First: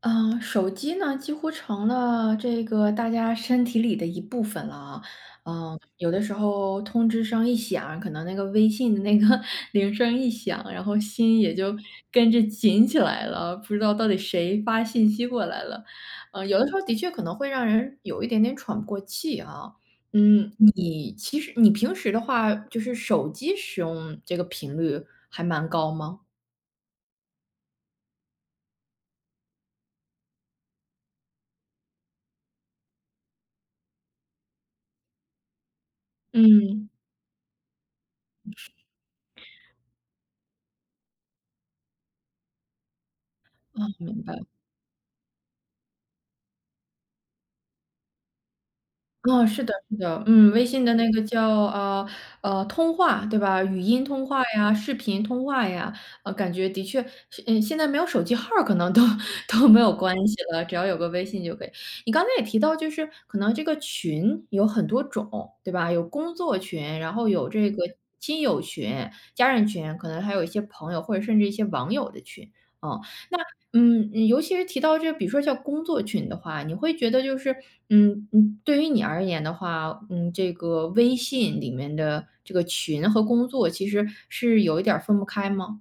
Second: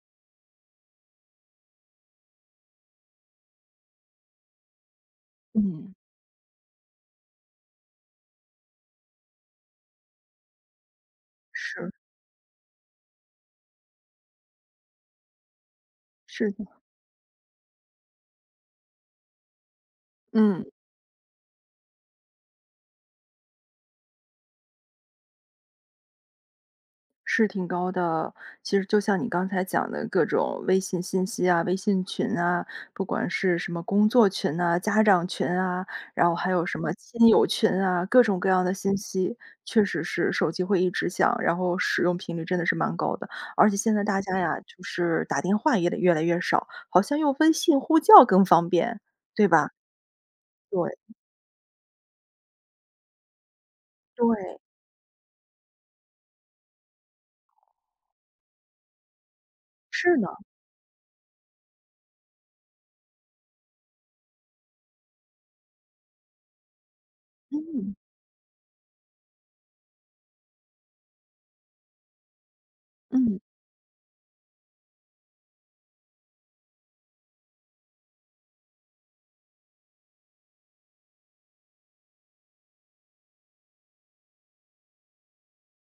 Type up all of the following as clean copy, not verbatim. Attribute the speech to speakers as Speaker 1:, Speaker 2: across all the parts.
Speaker 1: 嗯，手机呢，几乎成了这个大家身体里的一部分了啊。
Speaker 2: 嗯，
Speaker 1: 有的时候通知声一响，可能那个微信的那个 铃声一响，然后心也就
Speaker 2: 是，
Speaker 1: 跟着紧起来了，不知道到底谁发信息过来了。
Speaker 2: 是
Speaker 1: 有
Speaker 2: 的。
Speaker 1: 的时候的确可能会让人有一点点喘不过气啊。
Speaker 2: 嗯，
Speaker 1: 你其实你平时的话，就是手机使用这个频率还蛮高吗？
Speaker 2: 是挺高的。其实就像你刚才讲的各种微信信息啊、微信群啊，不管是什么工作群啊、家长群啊，然后还有什
Speaker 1: 嗯，
Speaker 2: 么亲友群啊，各种各样的信息，确实是手机会一直响，然后使用频率真的是蛮高的。而且
Speaker 1: 啊，
Speaker 2: 现在大
Speaker 1: 明白。
Speaker 2: 家呀，就是打电话也得越来越少，好像用微信呼叫更方便，
Speaker 1: 哦，
Speaker 2: 对
Speaker 1: 是
Speaker 2: 吧？
Speaker 1: 的是的，嗯，微信的
Speaker 2: 对，
Speaker 1: 那个叫，呃，呃，通话，对吧？语音通话
Speaker 2: 对，
Speaker 1: 呀，视频通话呀，感觉的确是现在没有手机号儿可能都 都没有关
Speaker 2: 是呢，
Speaker 1: 系了，只要有个微信就可以。你刚才也提到就是可能这个群有很多种，对吧？有工作群，然后有这个
Speaker 2: 嗯，
Speaker 1: 亲友群、家人群，可能还有一些朋友或者甚至一些网友的群，嗯。
Speaker 2: 嗯。
Speaker 1: 那尤其是提到这，比如说像工作群的话，你会觉得就是，对于你而言的话，这个微信里面的这个群和工作其实是有一点儿分不开吗？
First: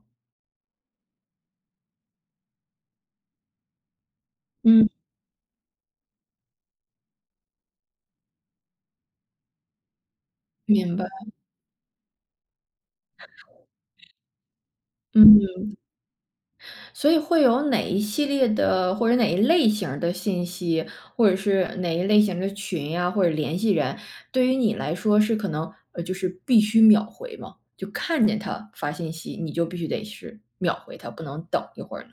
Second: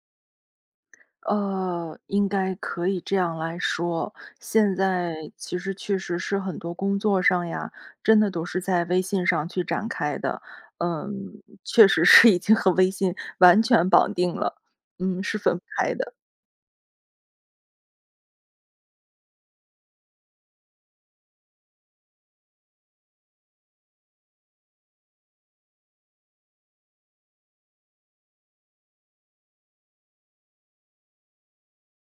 Speaker 2: 应该可以这样来说。现
Speaker 1: 嗯，
Speaker 2: 在其实确实是很多工作上呀，真的都是在微信上去展开的。
Speaker 1: 明白，
Speaker 2: 嗯，确实是已经和微信完全绑定了，嗯，是分
Speaker 1: 嗯，
Speaker 2: 不开的。
Speaker 1: 所以会有哪一系列的或者哪一类型儿的信息，或者是哪一类型的群呀、或者联系人，对于你来说是可能就是必须秒回吗？就看见他发信息，你就必须得是秒回他，不能等一会儿呢？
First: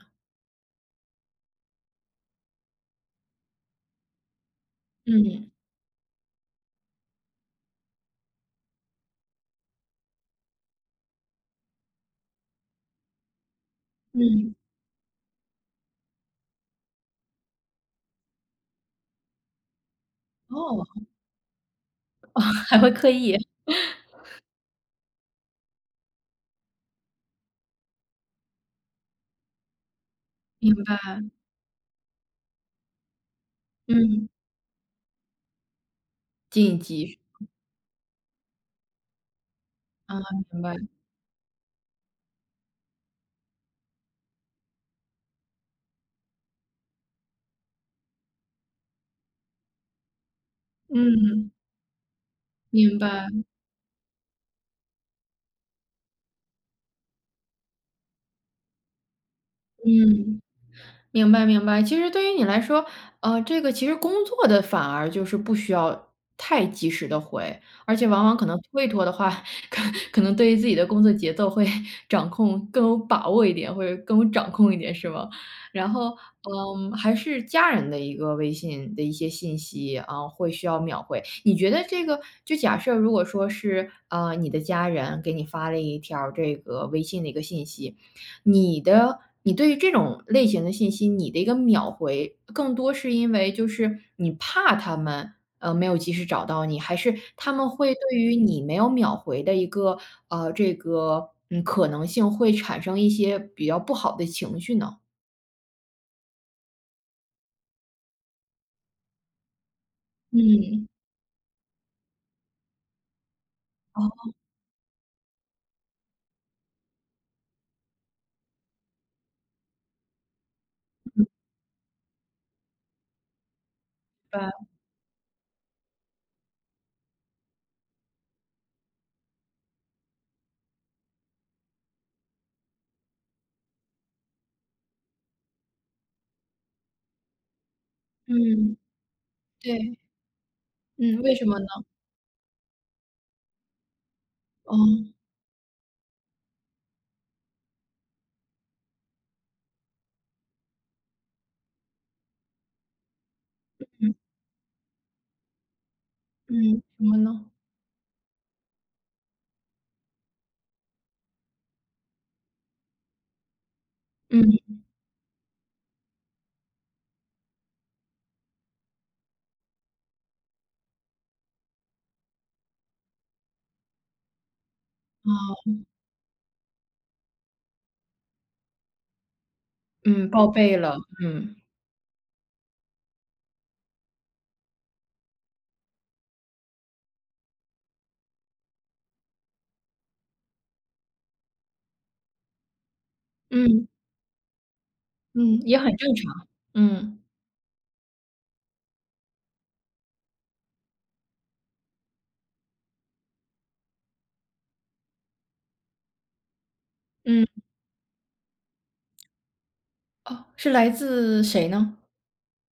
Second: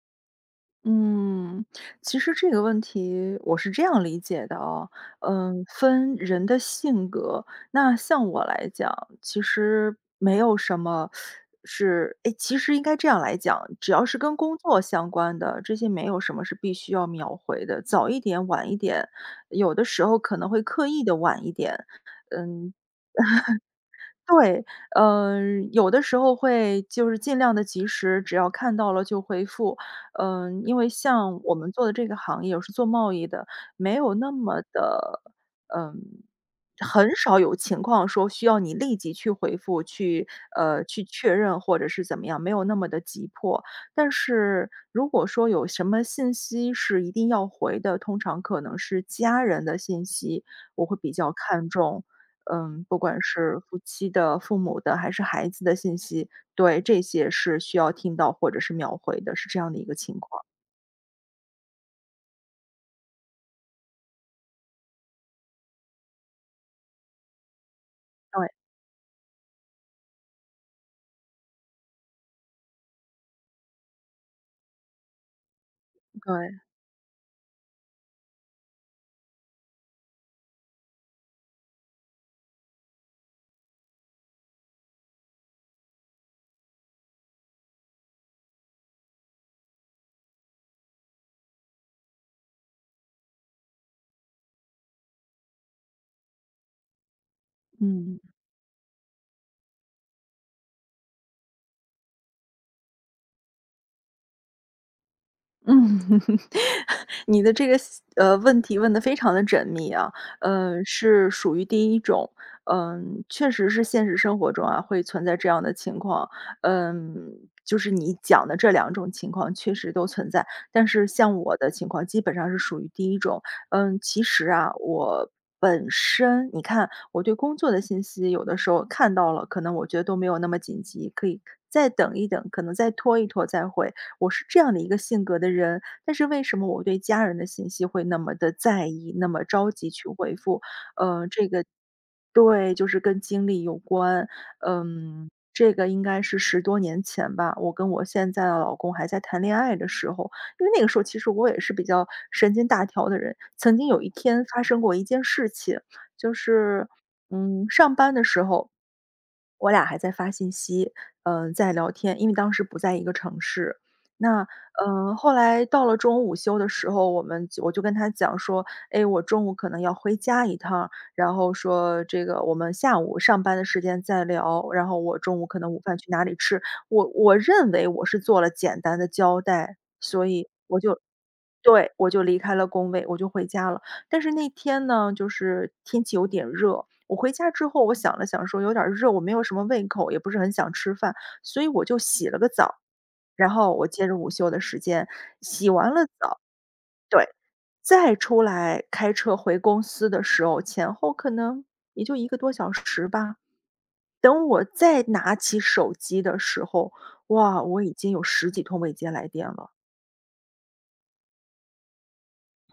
Speaker 2: 嗯，其实这个问题我是这样理解的哦，
Speaker 1: 嗯。
Speaker 2: 嗯，分人的性格。那像我来讲，其实没有什么是，哎，其实应该这样来讲，只要是跟
Speaker 1: 嗯，
Speaker 2: 工作相关的，这些没有什么是必须要秒回的，早一点晚一点，有的时候可能会刻意
Speaker 1: 哦，
Speaker 2: 的晚一点。嗯，
Speaker 1: 还会刻意，
Speaker 2: 对，嗯，有的时候会就是尽量的及时，只要看到了就回复。嗯，因
Speaker 1: 嗯，
Speaker 2: 为像我们做的这个行业，我是做贸易的，没有
Speaker 1: 嗯，
Speaker 2: 那么的嗯，
Speaker 1: 晋
Speaker 2: 很
Speaker 1: 级，
Speaker 2: 少有情况说需要你立即去回复，
Speaker 1: 啊，
Speaker 2: 去
Speaker 1: 明白，
Speaker 2: 呃，去确认或者是怎么样，没有那么的急迫。但是如果说有什么信息是一定要回的，通常可能是家人的信息，我会比较
Speaker 1: 嗯，
Speaker 2: 看重。嗯，不
Speaker 1: 明
Speaker 2: 管
Speaker 1: 白，
Speaker 2: 是夫妻的、父母的还是孩子的信息，对，这些是需要听到或者是秒回的，是这样的一个情
Speaker 1: 嗯。
Speaker 2: 况。
Speaker 1: 明白明白。其实对于你来说，这个其实工作的反而就是不需要太及时的回，而且往往可
Speaker 2: 对
Speaker 1: 能推脱的话，可可能对于自己的工作节奏会 掌控更有把握一点，或者更有掌控一点，是吗？然后，
Speaker 2: 对，
Speaker 1: 嗯，还是家人的一个微信的一些信息啊，会需要秒回。你觉得这个就假设如果说是，你的家人给你发了一条这个微信的一个信息，你对于这种类型的信息，你的一个秒回，更多是因为就是你怕他们，没有及时找到你，还是他们会对
Speaker 2: 嗯。
Speaker 1: 于你没有秒回的一个，可能性会产生一些比较不好的情绪呢？
Speaker 2: 嗯。你的这个问题问得非常的缜密啊，
Speaker 1: 嗯，
Speaker 2: 是属于第一种，嗯，确实是
Speaker 1: 哦，
Speaker 2: 现实
Speaker 1: 明
Speaker 2: 生活中啊，会存在这样的情况。嗯，就是你讲的这两种情况确实都存在，但是像我的情况基本上是属于第一种。嗯，其实
Speaker 1: 白
Speaker 2: 啊，我本身你看我对工作的信息有的时候看到了，可能我觉得都没有那么紧急，可以再等一等，可能再拖一拖再回。我是这样的一个性格的人，但是为什么我对家人的信息会那么的
Speaker 1: 嗯，
Speaker 2: 在意，那么着急
Speaker 1: 对，
Speaker 2: 去回复，
Speaker 1: 嗯，为什
Speaker 2: 这
Speaker 1: 么
Speaker 2: 个
Speaker 1: 呢？
Speaker 2: 对，就是跟经历有关。
Speaker 1: 哦，
Speaker 2: 嗯，这个应该是十多年前吧，我跟我现在的老公还在谈恋爱的时候，因为那个时候其实我也是比较神经大条的人。曾经有一
Speaker 1: 嗯，
Speaker 2: 天发生过一件事情，就
Speaker 1: 嗯，
Speaker 2: 是，
Speaker 1: 什么呢？
Speaker 2: 上班的时候，我俩还在发信息，在聊天，因为当时不在一个城市。那，
Speaker 1: 嗯，
Speaker 2: 后来到了中午午休的时候，我就跟他讲说：“哎，我中午可能要回家一趟。”然后说这个我们下午上班的时间再聊，然后我中午可能午饭去哪里吃。我认为我是做了简单的交代，所
Speaker 1: 嗯，报
Speaker 2: 以
Speaker 1: 备
Speaker 2: 我
Speaker 1: 了，
Speaker 2: 就
Speaker 1: 嗯，
Speaker 2: 对，我就离开了工位，我就回家了。但是那天呢，就是天气有点热，我回家之后，我想了想说有点儿热，我没有什么胃口，也不是很想吃饭，所以我就洗了个澡，然后我
Speaker 1: 嗯，
Speaker 2: 接着午休的时间，
Speaker 1: 嗯，
Speaker 2: 洗
Speaker 1: 也
Speaker 2: 完
Speaker 1: 很
Speaker 2: 了
Speaker 1: 正
Speaker 2: 澡
Speaker 1: 常，嗯，
Speaker 2: 对。再出来开车回公司的时候，前后可能也就一个多小时吧。等我再拿起手机的时候，
Speaker 1: 嗯，
Speaker 2: 哇，我已经有十几通未接来电了。
Speaker 1: 哦，是来自谁呢？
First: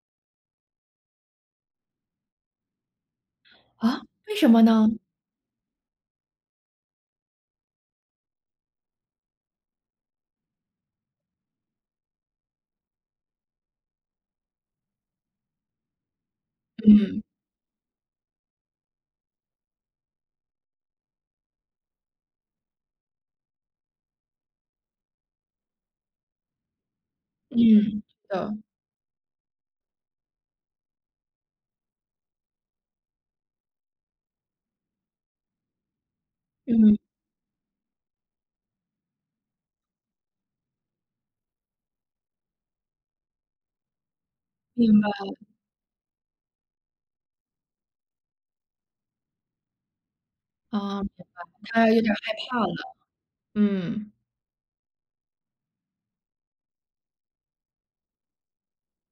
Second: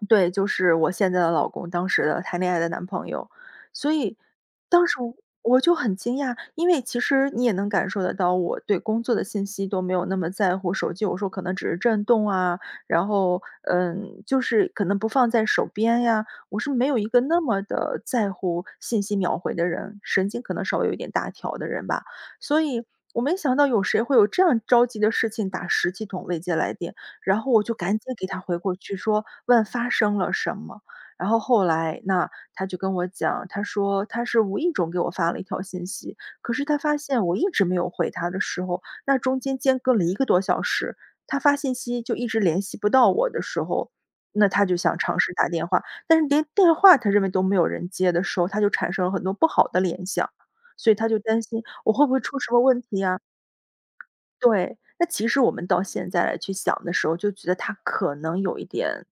Speaker 2: 对，就是我现在的老公，当时的谈恋爱的男朋友。所
Speaker 1: 啊？
Speaker 2: 以
Speaker 1: 为什么
Speaker 2: 当
Speaker 1: 呢？
Speaker 2: 时我就很惊讶，因为其实你也能感受得到，我对工作的信息都没有那么在乎，手机有时候可能只是震动啊，然后，就是可能不放在手边呀，我是没有一个
Speaker 1: 嗯，
Speaker 2: 那么的在乎信息秒回的人，神经可能稍微有一点大条的人吧。所以我没想到有谁会有这样着急的事情打十几通未接来电。然后
Speaker 1: 嗯，
Speaker 2: 我就赶紧给
Speaker 1: 是
Speaker 2: 他回
Speaker 1: 的，
Speaker 2: 过去说，问发生了什么。然后后来，那他就跟我讲，他说他是无意中给我发了一条信息，可是他发
Speaker 1: 嗯，
Speaker 2: 现我一直没有回他的时候，那中间间隔了一个多小时，他发信息就一直联系不到我的时候，那他就
Speaker 1: 明
Speaker 2: 想
Speaker 1: 白，
Speaker 2: 尝试打电话，但是连电话他认为都没有人接的时候，他就产生了很多不好的联想，所以
Speaker 1: 啊，
Speaker 2: 他就担心
Speaker 1: 他
Speaker 2: 我
Speaker 1: 有
Speaker 2: 会不
Speaker 1: 点
Speaker 2: 会
Speaker 1: 害
Speaker 2: 出什
Speaker 1: 怕
Speaker 2: 么问
Speaker 1: 了，
Speaker 2: 题呀？
Speaker 1: 嗯，
Speaker 2: 对，那其实我们到现在来去想的时候，就觉得他可能有一点，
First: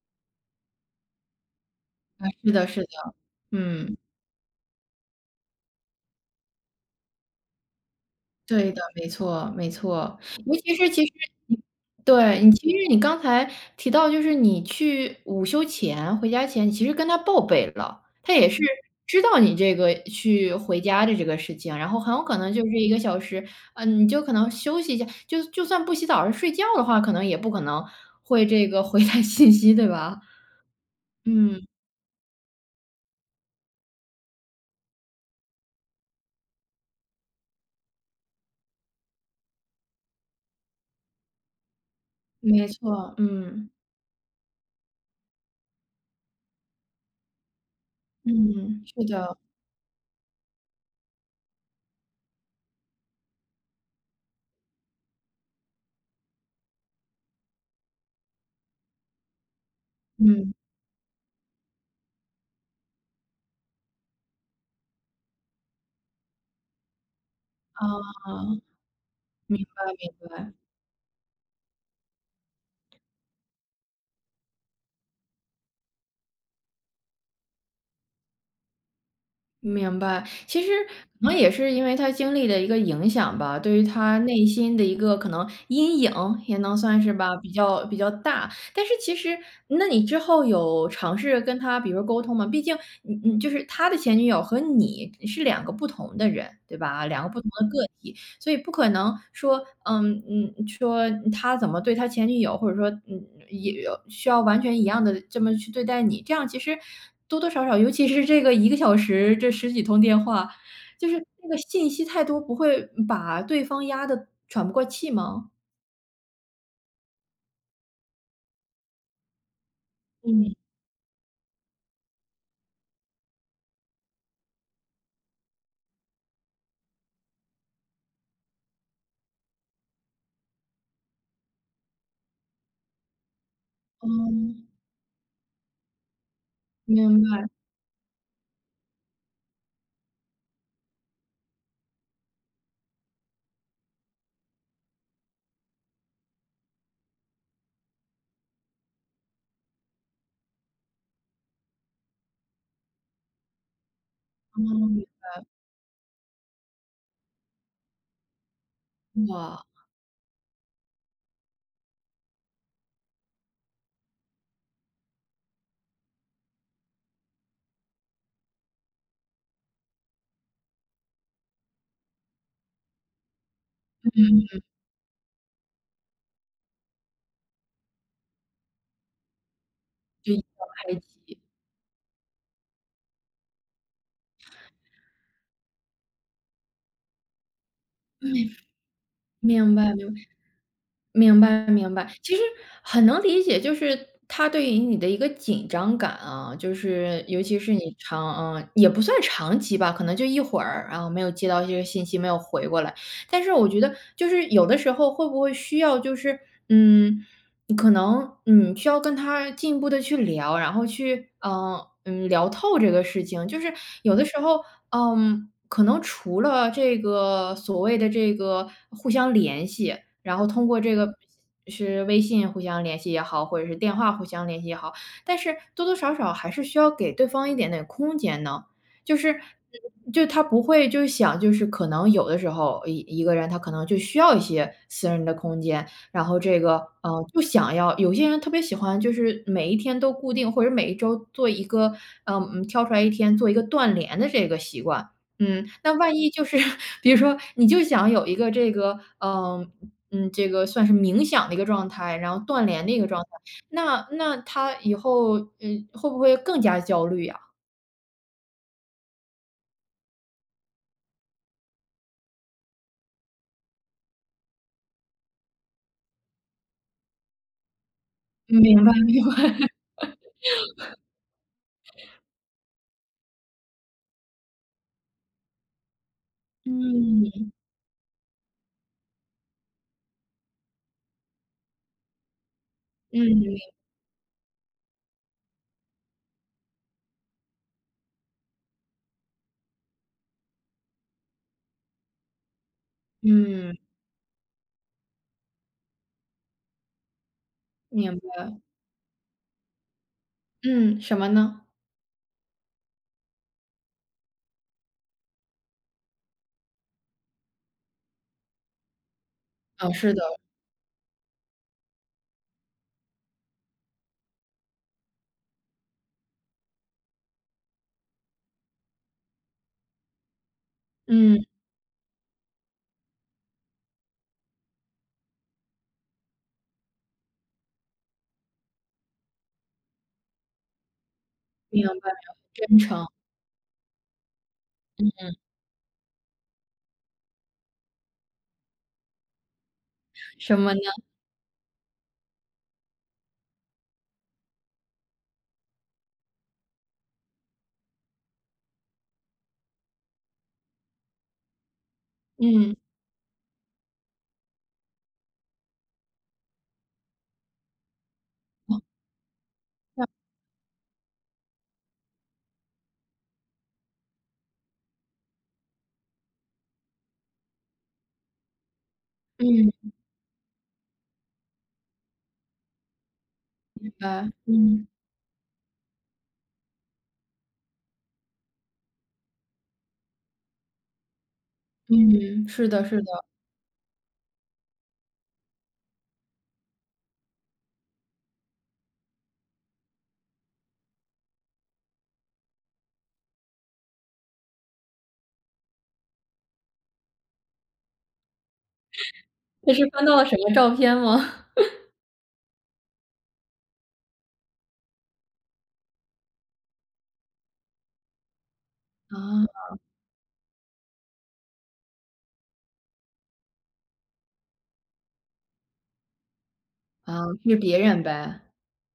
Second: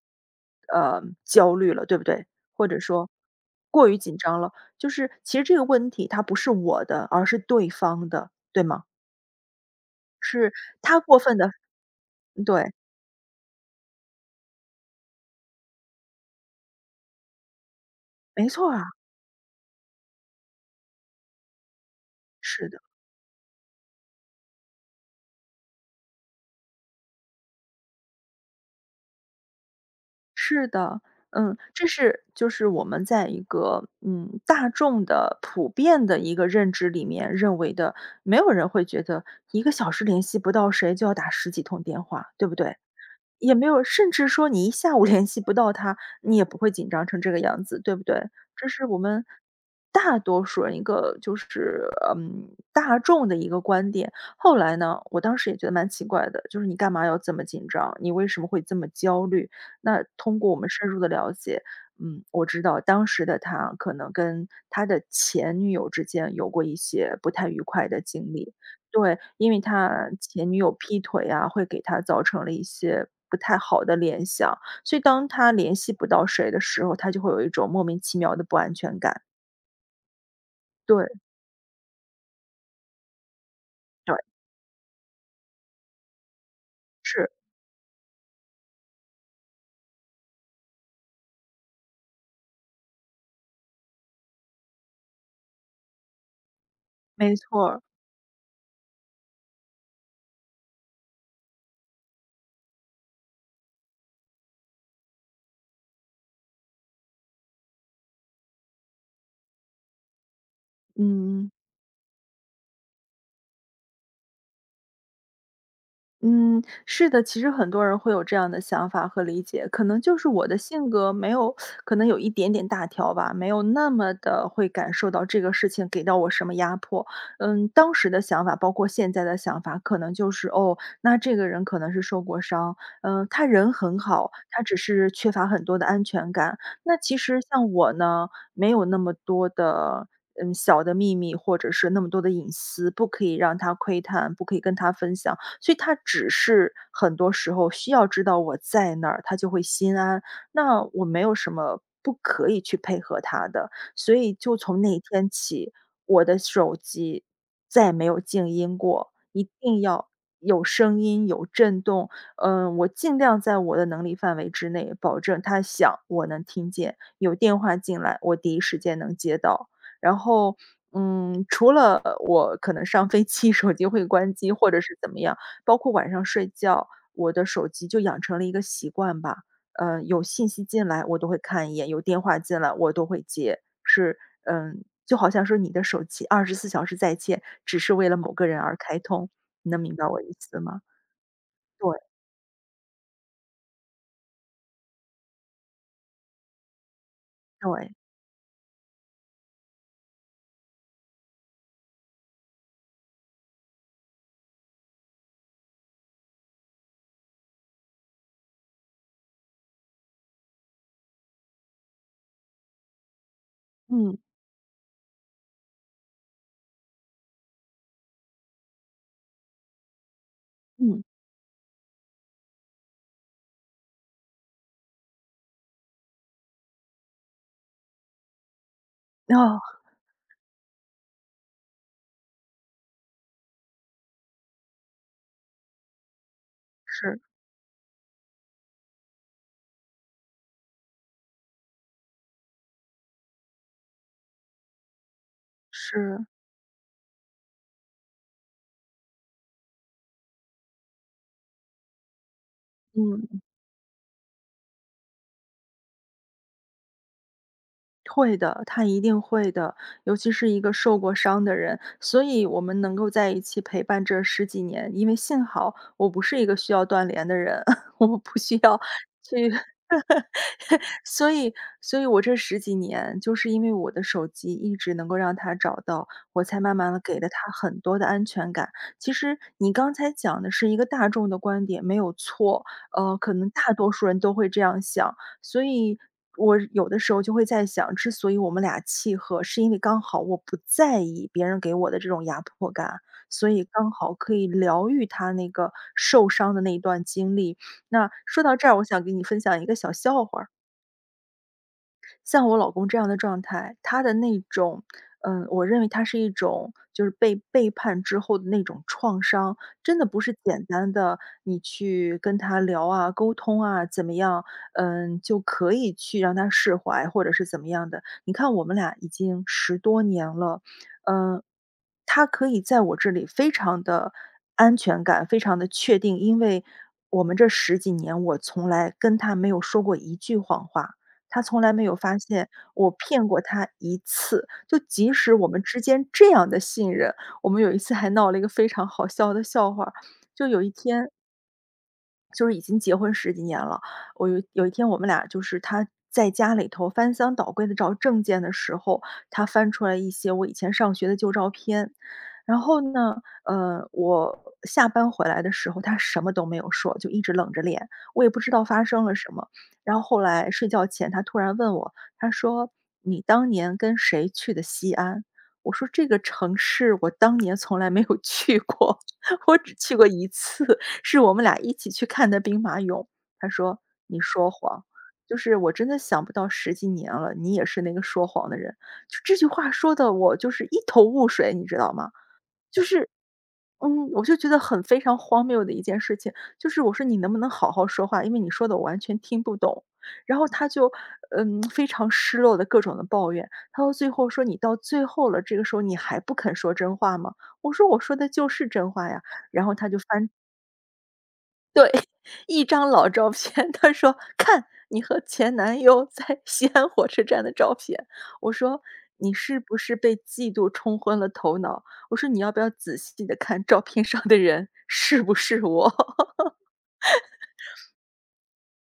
Speaker 2: 焦虑了，对不对？
Speaker 1: 啊，是
Speaker 2: 或
Speaker 1: 的
Speaker 2: 者
Speaker 1: 是的，
Speaker 2: 说过于
Speaker 1: 嗯。
Speaker 2: 紧张了。就是其实这个问题它不是我的，而是对方的，对
Speaker 1: 对的，
Speaker 2: 吗？
Speaker 1: 没错没错。
Speaker 2: 是
Speaker 1: 尤其是
Speaker 2: 他
Speaker 1: 其实
Speaker 2: 过分的，
Speaker 1: 你对，你其
Speaker 2: 对，
Speaker 1: 实你刚才提到就是你去午休前、回家前，你其实跟他报备了，他
Speaker 2: 没
Speaker 1: 也是
Speaker 2: 错啊，
Speaker 1: 知道你这个去回家的这个事情，然后很有可能就
Speaker 2: 是
Speaker 1: 是
Speaker 2: 的，
Speaker 1: 一个小时，嗯，你就可能休息一下，就算不洗澡儿睡觉的话，可能也不可能会这个回他信息，对吧？
Speaker 2: 是的。嗯，
Speaker 1: 嗯，
Speaker 2: 这是就是我们在一个，大众的普遍的一个认知里面认为的，没有人会觉得一个小时联系不到谁就要打十几通电话，对不
Speaker 1: 没
Speaker 2: 对？
Speaker 1: 错，
Speaker 2: 也没
Speaker 1: 嗯，
Speaker 2: 有甚至说你一下午 联系不到他，你也不会紧张成这个样子，对不对？这
Speaker 1: 嗯，
Speaker 2: 是我
Speaker 1: 是
Speaker 2: 们
Speaker 1: 的，
Speaker 2: 大多数人一个就是，大众的一个观点。后来呢，我当时也觉得蛮奇怪的，就是你干嘛要这么紧张？你为什么会这么焦虑？那通过
Speaker 1: 嗯，
Speaker 2: 我们深入的了解，嗯，我知道当时的他可能跟他的前女友之间有过一些不太愉
Speaker 1: 啊，
Speaker 2: 快的经历。对，因为他
Speaker 1: 明
Speaker 2: 前
Speaker 1: 白。
Speaker 2: 女友劈腿啊，会给他造成了一些不太好的联想，所以当他联系不到谁的时候，他就会有一种莫名其妙的不安全感。
Speaker 1: 明白，其实
Speaker 2: 对，
Speaker 1: 可能也是因为他经历的一个影响吧，对于
Speaker 2: 对，
Speaker 1: 他内心的一个可能阴影也能算是
Speaker 2: 是，
Speaker 1: 吧，比较比较大。但是其实，那你之后有尝试跟他比如说沟通吗？毕竟你就是他的前女友和你是两个不同的人，对吧？两个
Speaker 2: 没
Speaker 1: 不同的
Speaker 2: 错
Speaker 1: 个
Speaker 2: 儿，
Speaker 1: 体。所以不可能说，说他怎么对他前女友，或者说，嗯，也有需要完全一样的这么去对待你，这样其实多多少少，尤其是这个一个小时，这十几通电话，就是
Speaker 2: 嗯。
Speaker 1: 那个信息太多，不会把对方压得喘不过气吗？
Speaker 2: 嗯，是的，其实很多人会有这样的想法和理解，可能就是我
Speaker 1: 嗯，
Speaker 2: 的性格没有，可能有一点点大条吧，没有那么的会感受到这个事情给到我什么压迫。嗯，当时的想法，包括现在的想法，可能就是哦，那这个人可能是受过伤，嗯，他人很好，他
Speaker 1: 嗯，
Speaker 2: 只是缺乏很多的安全感。那其
Speaker 1: 明
Speaker 2: 实
Speaker 1: 白，
Speaker 2: 像我呢，没有那么多的。嗯，小的秘密或者是那么多的隐私，不可以让他窥探，不可以跟他分享，所以他只是很多时候需要知道我在那儿，他就会心安。那我没有什么不可以去配合他的，所以就从那一
Speaker 1: 嗯，
Speaker 2: 天起，我的手机再没有静音过，一
Speaker 1: 哇，
Speaker 2: 定要有声音、有震动。嗯，我尽量在我的能力范围之内，保证他响我能听见，有电话进来我第一时间能接到。然后，除了我可能上飞机 手机会关机或者是怎么样，包括晚上睡觉，我的手机就养成了一个习惯吧，嗯，有
Speaker 1: 就一
Speaker 2: 信息进
Speaker 1: 拍
Speaker 2: 来我都会
Speaker 1: 即，
Speaker 2: 看一眼，有电话进来我都会接，是，就好像说你的手机24小时在线，只是为了
Speaker 1: 嗯，
Speaker 2: 某个人而开通，你
Speaker 1: 明
Speaker 2: 能
Speaker 1: 白
Speaker 2: 明白
Speaker 1: 明
Speaker 2: 我
Speaker 1: 白。
Speaker 2: 意思吗？
Speaker 1: 明白
Speaker 2: 对，
Speaker 1: 明白，其实很能理解，就是他对于你的一个紧张感啊，就是尤其是
Speaker 2: 对，
Speaker 1: 你长嗯，也不算长期吧，可能就一会儿，然后没有接到这个信息，没有回过来。但是我觉得就是有的时候会不会需要就是嗯，可能需要跟他进一步的去聊，然后去聊透这个事情。就是有
Speaker 2: 嗯，
Speaker 1: 的时候，可能除了这个所谓的这个互相联系然后通过这
Speaker 2: 嗯，
Speaker 1: 个是微信互相联系也好，或者是电话互相联系也好，但是多多少少还是需要给对方一点点空间呢。就是
Speaker 2: 哦，
Speaker 1: 嗯就他不会就想就是可能有的时候一个人他可能就需要一些私人的空间，然后这个，
Speaker 2: 是，
Speaker 1: 就想要有些人特别喜欢就是每一天都固定或者每一周做一个，挑出来一天做一个断联的这个习惯。嗯，那万
Speaker 2: 是，
Speaker 1: 一就是 比如说你就想有一个这个，这个算是冥想的一个状态，然后断联的一个状态，
Speaker 2: 嗯。
Speaker 1: 那他以后会不会更加焦虑呀？
Speaker 2: 会的，他一定会的，尤其是一个受过伤的人，所以我们能够在一起陪伴这十几年，因为幸好我不是一个需要断联的人，我不需
Speaker 1: 嗯
Speaker 2: 要
Speaker 1: 明白明白，
Speaker 2: 去 所以所以我这十几年，就是因为我的手机一直能够让他找到，我才慢慢的给了
Speaker 1: 嗯
Speaker 2: 他很多的安全感。其实你刚才讲的是一个大众的观点，没有错，可能
Speaker 1: 嗯
Speaker 2: 大多数人都会这样想。所以我有的时候就会在想，之所以我们俩契合，是因为刚好我不在意别人给我的这种压迫感，所以
Speaker 1: 嗯，
Speaker 2: 刚好可以疗愈他那个受伤的那一段经历。那
Speaker 1: 明
Speaker 2: 说到
Speaker 1: 白，
Speaker 2: 这儿，我想给你分享一个小笑话儿。
Speaker 1: 嗯，什么呢？
Speaker 2: 像我老公这样的状态，他的那种，嗯，我认为他是一种就是被背叛之后的那种创伤，
Speaker 1: 嗯，
Speaker 2: 真的
Speaker 1: 是
Speaker 2: 不
Speaker 1: 的，
Speaker 2: 是简单的你去跟他聊啊、沟通啊怎么样，嗯，就可以去让他释怀或者是怎么样的。你看我们俩已经十多年了，嗯，
Speaker 1: 嗯，
Speaker 2: 他可以在我这里非常的安全感，非常的确定，因为我们这十几年我从来跟他没有说过一句谎话。他从来没
Speaker 1: 明
Speaker 2: 有
Speaker 1: 白，
Speaker 2: 发现
Speaker 1: 真
Speaker 2: 我
Speaker 1: 诚，
Speaker 2: 骗过他一次，就即使我们之间这样的信任，我们有一次还闹了一个非常好笑的笑话儿，就
Speaker 1: 什
Speaker 2: 有一
Speaker 1: 么呢？
Speaker 2: 天就是已经结婚十几年了，我有一天我们俩就是他在家里头翻箱倒柜的找证件的时候，他翻出来一些我以前上学的旧照片。然
Speaker 1: 嗯，
Speaker 2: 后呢，我下班回来的时候，他什么都没有说，就一直冷着脸，我也不知道发生了什么。然后
Speaker 1: 那
Speaker 2: 后来睡觉前，他突然问我，他说：“你当年跟谁去的西安？”我说：“这个城市我当年从来没有去过，
Speaker 1: 嗯，
Speaker 2: 我只
Speaker 1: 明
Speaker 2: 去过一次。”是我们俩一起去看的兵马俑。他说：“你
Speaker 1: 白，
Speaker 2: 说谎，
Speaker 1: 嗯
Speaker 2: 就是我真的想不到十几年了，你也是那个说谎的人。”就这句话说的我就是一头雾水，你知道吗？
Speaker 1: 嗯，是
Speaker 2: 就
Speaker 1: 的，是
Speaker 2: 是
Speaker 1: 的，
Speaker 2: 嗯，我就觉得很非常荒谬的一件事情，就是我说：“你能不能好好说话？因为你说的我完全听不懂。”然后他就，嗯，非常失落的各种的抱怨，他到最后说：“你到最后了，这个时候你还不肯说真话吗？”我说：“我说的就是真话呀。”然后
Speaker 1: 这
Speaker 2: 他
Speaker 1: 是
Speaker 2: 就
Speaker 1: 翻到了
Speaker 2: 翻
Speaker 1: 什么照片吗？
Speaker 2: 对，一张老照片，他说：“看，你和前男友在西安火车站的照片。”我说：“你 是
Speaker 1: 啊
Speaker 2: 不是被嫉妒冲昏了头脑？”我说：“你要不要仔细的看照片上的人是不是我？”
Speaker 1: 啊，是别人呗。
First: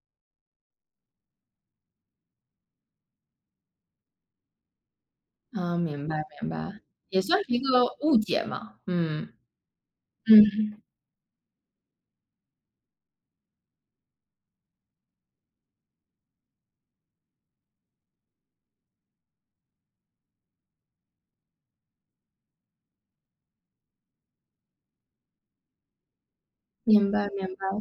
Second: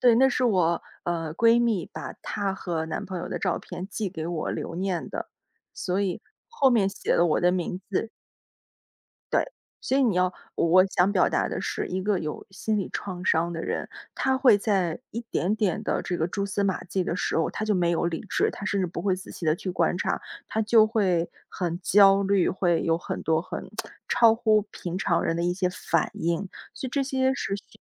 Speaker 2: 对，那是我，闺蜜把她和男朋友的照片寄给我留念的，
Speaker 1: 啊，
Speaker 2: 所
Speaker 1: 明白
Speaker 2: 以
Speaker 1: 明
Speaker 2: 后
Speaker 1: 白，
Speaker 2: 面写
Speaker 1: 也
Speaker 2: 了我
Speaker 1: 算
Speaker 2: 的
Speaker 1: 是一
Speaker 2: 名
Speaker 1: 个
Speaker 2: 字。
Speaker 1: 误解嘛，嗯，
Speaker 2: 对，所以你要
Speaker 1: 嗯，
Speaker 2: 我想表达的是，一个有心理创伤的人，他会在一点点的这个蛛丝马迹的时候，他就没有理智，他甚至不会仔细的去观察，他就会很焦虑，会有很多很 超乎平常人的一些反应，所以这
Speaker 1: 明白
Speaker 2: 些
Speaker 1: 明
Speaker 2: 是需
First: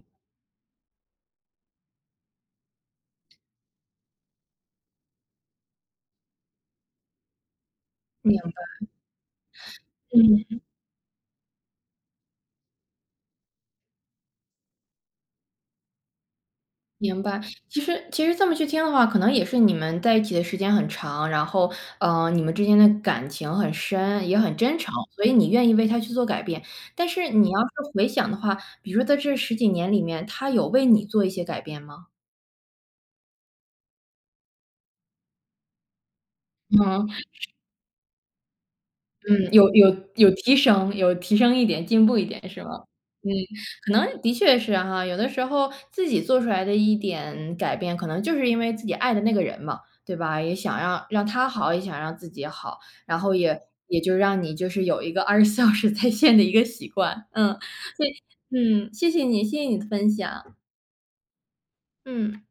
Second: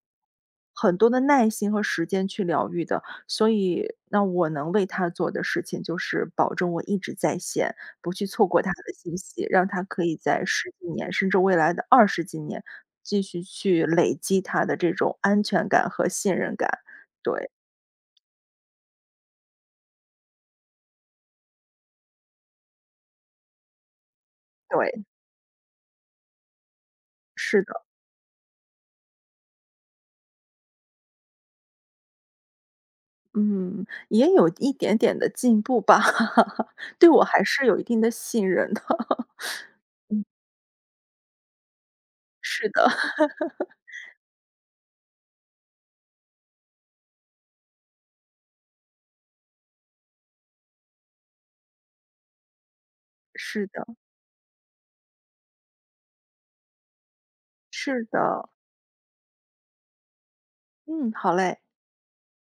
Speaker 2: 很多的耐心和时间去疗愈的。所以，那我能为他做的事情就是保证我一直在线，不去
Speaker 1: 明
Speaker 2: 错过他的信息，让他可以在
Speaker 1: 嗯，
Speaker 2: 十几年，甚至未来的二十几年，继续去累积他的这种安全感和信任感。
Speaker 1: 明白。
Speaker 2: 对，
Speaker 1: 其实其实这么去听的话，可能也是你们在一起的时间很长，然后，你们之间的感情很深，也很真诚，
Speaker 2: 对，
Speaker 1: 所以你愿意为他去做改变。但是你要
Speaker 2: 是
Speaker 1: 是
Speaker 2: 的，
Speaker 1: 回想的话，比如说在这十几年里面，他有为你做一些改变吗？
Speaker 2: 嗯，也有一点点的进步吧，对我
Speaker 1: 嗯。
Speaker 2: 还是有一定的信任的。
Speaker 1: 嗯,有提升有提升一点，进步一点是
Speaker 2: 是的，
Speaker 1: 吗？嗯，可能的确是哈，有的时候自己做出来的一点改变，可能就是因为自己爱的那个人嘛，对吧？也想让让他好，也想让自己好，然后也
Speaker 2: 是的，
Speaker 1: 也就让你就是有一个24 小时在线的一个习惯，嗯，
Speaker 2: 是
Speaker 1: 所以
Speaker 2: 的，
Speaker 1: 嗯，谢谢你，谢谢你的分享，
Speaker 2: 嗯，好嘞。
Speaker 1: 嗯。